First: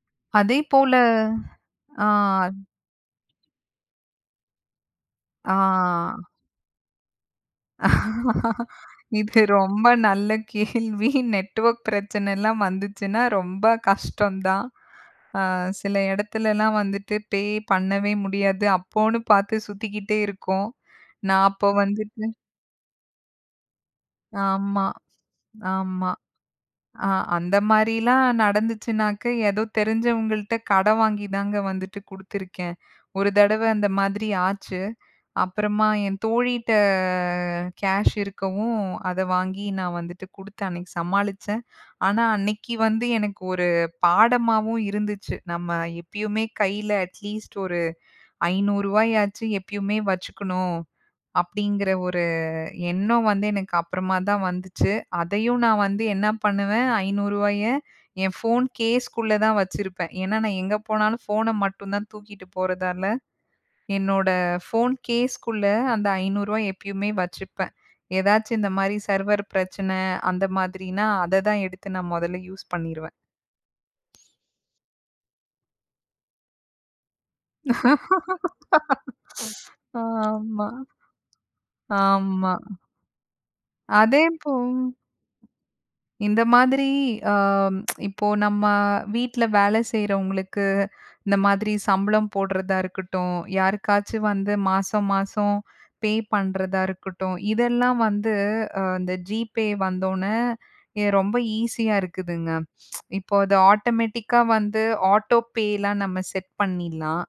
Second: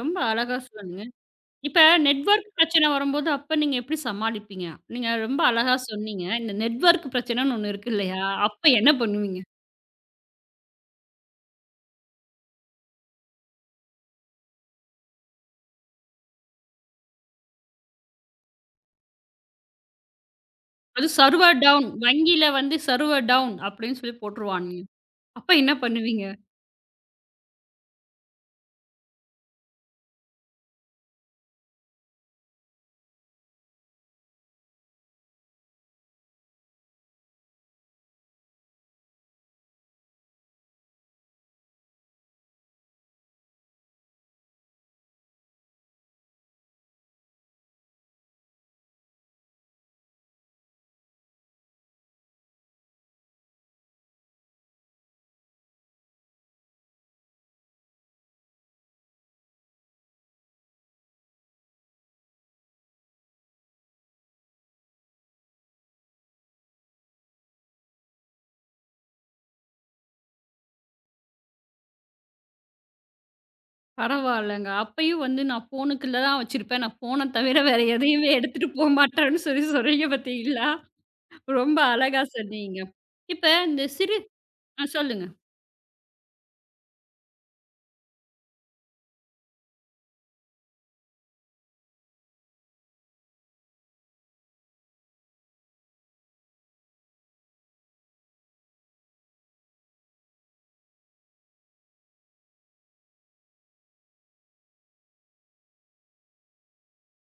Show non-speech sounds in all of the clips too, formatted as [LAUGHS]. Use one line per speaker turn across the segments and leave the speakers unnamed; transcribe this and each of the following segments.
ரொம்ப அழகா
அதே போல,
சொன்னீங்க. இப்ப
அ.
நெட்வர்க் பிரச்சனை வரும்போது அப்ப நீங்க எப்டி சமாளிப்பீங்க? நீங்க ரொம்ப அழகா
அ.
சொன்னீங்க. இந்த நெட்வர்க் பிரச்சனைன்னு ஒண்ணு இருக்கு இல்லையா? அப்ப என்ன
இது
பண்ணுவீங்க?
ரொம்ப நல்ல கேள்வி. நெட்வர்க் பிரச்சனை எல்லாம் வந்துச்சுன்னா ரொம்ப கஷ்டம்தான். அ சில இடத்துலலாம் வந்துட்டு பே பண்ணவே முடியாது. அப்போன்னு பார்த்துச் சுத்திக்கிட்டே இருக்கோம்.
அது
நான்
சர்வர்
அப்ப
டவுன்.
வந்துட்டு
வங்கியில வந்து சர்வர் டவுன். அப்டின்னு சொல்லிப் போட்டுருவான்ங்க.
ஆமா,
அப்ப என்ன
ஆமா.
பண்ணுவீங்க?
அ அந்த மாதிரிலாம் நடந்துச்சுன்னாக்க, ஏதோ தெரிஞ்சவங்கள்ட்ட கடன் வாங்கிதாங்க வந்துட்டு குடுத்திருக்கேன். ஒரு தடவ அந்த மாதிரி ஆச்சு. அப்புறமா என் தோழிட்ட கேஷ் இருக்கவும் அத வாங்கி நான் வந்துட்டு குடுத்து அன்னைக்கு சமாளிச்சேன். ஆனா அன்னைக்கு வந்து எனக்கு ஒரு பாடமாவும் இருந்துச்சு. நம்ம எப்பயுமே கையில அட்லீஸ்ட் ஒரு ரு. 500 எப்பயுமே வச்சுக்கணும். அப்டிங்கிற ஒரு எண்ணம் வந்து எனக்கு அப்புறமாதான் வந்துச்சு. அதையும் நான் வந்து என்ன பண்ணுவேன், ரு. 500 என் ஃபோன் கேஸ்க்குள்ளதான் வச்சிருப்பேன். ஏன்னா, நான் எங்க போனாலும் ஃபோன் அ மட்டும்தான் தூக்கிட்டு போறதால, என்னோட ஃபோன் கேஸ்க்குள்ளதான் அந்த ரு. 500 எப்பயுமே வச்சிருப்பேன். ஏதாச்சு இந்த மாரி சர்வர் பிரச்சனை அந்த மாதிரின்னா அதைதான் எடுத்து நான் முதல்ல யூஸ் பண்ணிருவேன்.
பரவாயில்லங்க. அப்பயும் வந்து நான் ஃபோன்க்குள்ள தான் வச்சிருப்பேன். நான் ஃபோன் தவிர வேற எதையுமே எடுத்துட்டு போமாட்டேன்னு சொல்லிச் சொல்றீங்க
ஆமா,
பாத்தீங்களா? ரொம்ப அழகா
ஆமா.
சொன்னீங்க. இப்ப இந்தச் சிறு
அதே இப்போ
அ சொல்லுங்க.
இந்த மாதிரி அ [TSK] இப்போ நம்ம வீட்ல வேலை செய்றவங்களுக்கு, இந்த மாதிரி சம்பளம் போடுறதா இருக்கட்டும், யாருக்காச்சும் வந்து மாசம் மாசம் பே பண்றதா இருக்கட்டும். இதெல்லாம் வந்து அ இந்த Gpay வந்தோனே எ ரொம்ப ஈசியா இருக்குதுங்க. [TSK] இப்போ அது ஆட்டோமேட்டிக்கா வந்து ஆட்டோ பே எல்லாம் நம்ம செட் பண்ணிடலாம்.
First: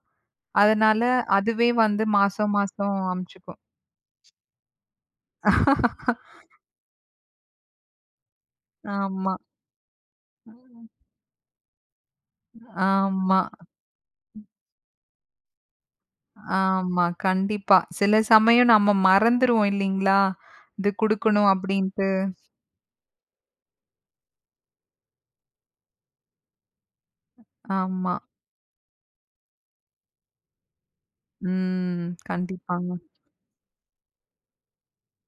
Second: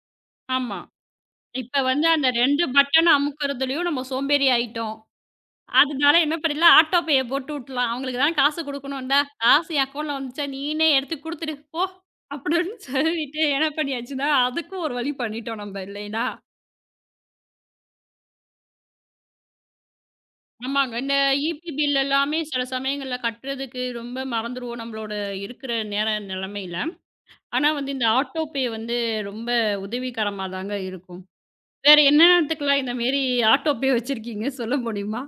ஆமா.
அதனால அதுவே
இப்ப
வந்து
வந்து அந்த
மாசம்
2
மாசம்
பட்டன்
அனுப்பிச்சிக்கும்.
அமுக்குறதுலயும் நம்ம சோம்பேறி ஆயிட்டோம். அதனால என்ன
[LAUGHS]
பண்ணலாம்? ஆட்டோ பே, போட்டு விட்டுடலாம். அவங்களுக்கு தான் காசு குடுக்கணும், இந்தா
ஆமா.
காசு என் அக்கவுன்ட்ல வந்துருச்சா.
ம்.
நீனே எடுத்துக் குடுத்துடு போ. அப்டின்னு
ஆமா.
சொல்லிட்டு என்ன பண்ணியாச்சுன்னா அதுக்கும் ஒரு வழி பண்ணிட்டோம். நம்ம இல்லைன்னா.
ஆமா, கண்டிப்பா. சில சமயம் நம்ம மறந்துருவோம் இல்லீங்களா? இது
ஆமாங்க. இந்த
குடுக்கணும்
ஈ.பி பில்
அப்டின்ட்டு.
எல்லாமே சில சமயங்கள்ல கட்டுறதுக்கு ரொம்ப மறந்துருவோம். நம்மளோட இருக்குற நேர நிலைமையில. ஆனா இந்த
ஆமா.
ஆட்டோ பே, வந்து ரொம்ப உதவிகரமாதான் இருக்கும். வேற
ம்.
என்ன எல்லாத்துக்கு இந்த
கண்டிப்பாங்க.
மாதிரி ஆட்டோ பே, வச்சிருக்கீங்க? சொல்ல முடியுமா?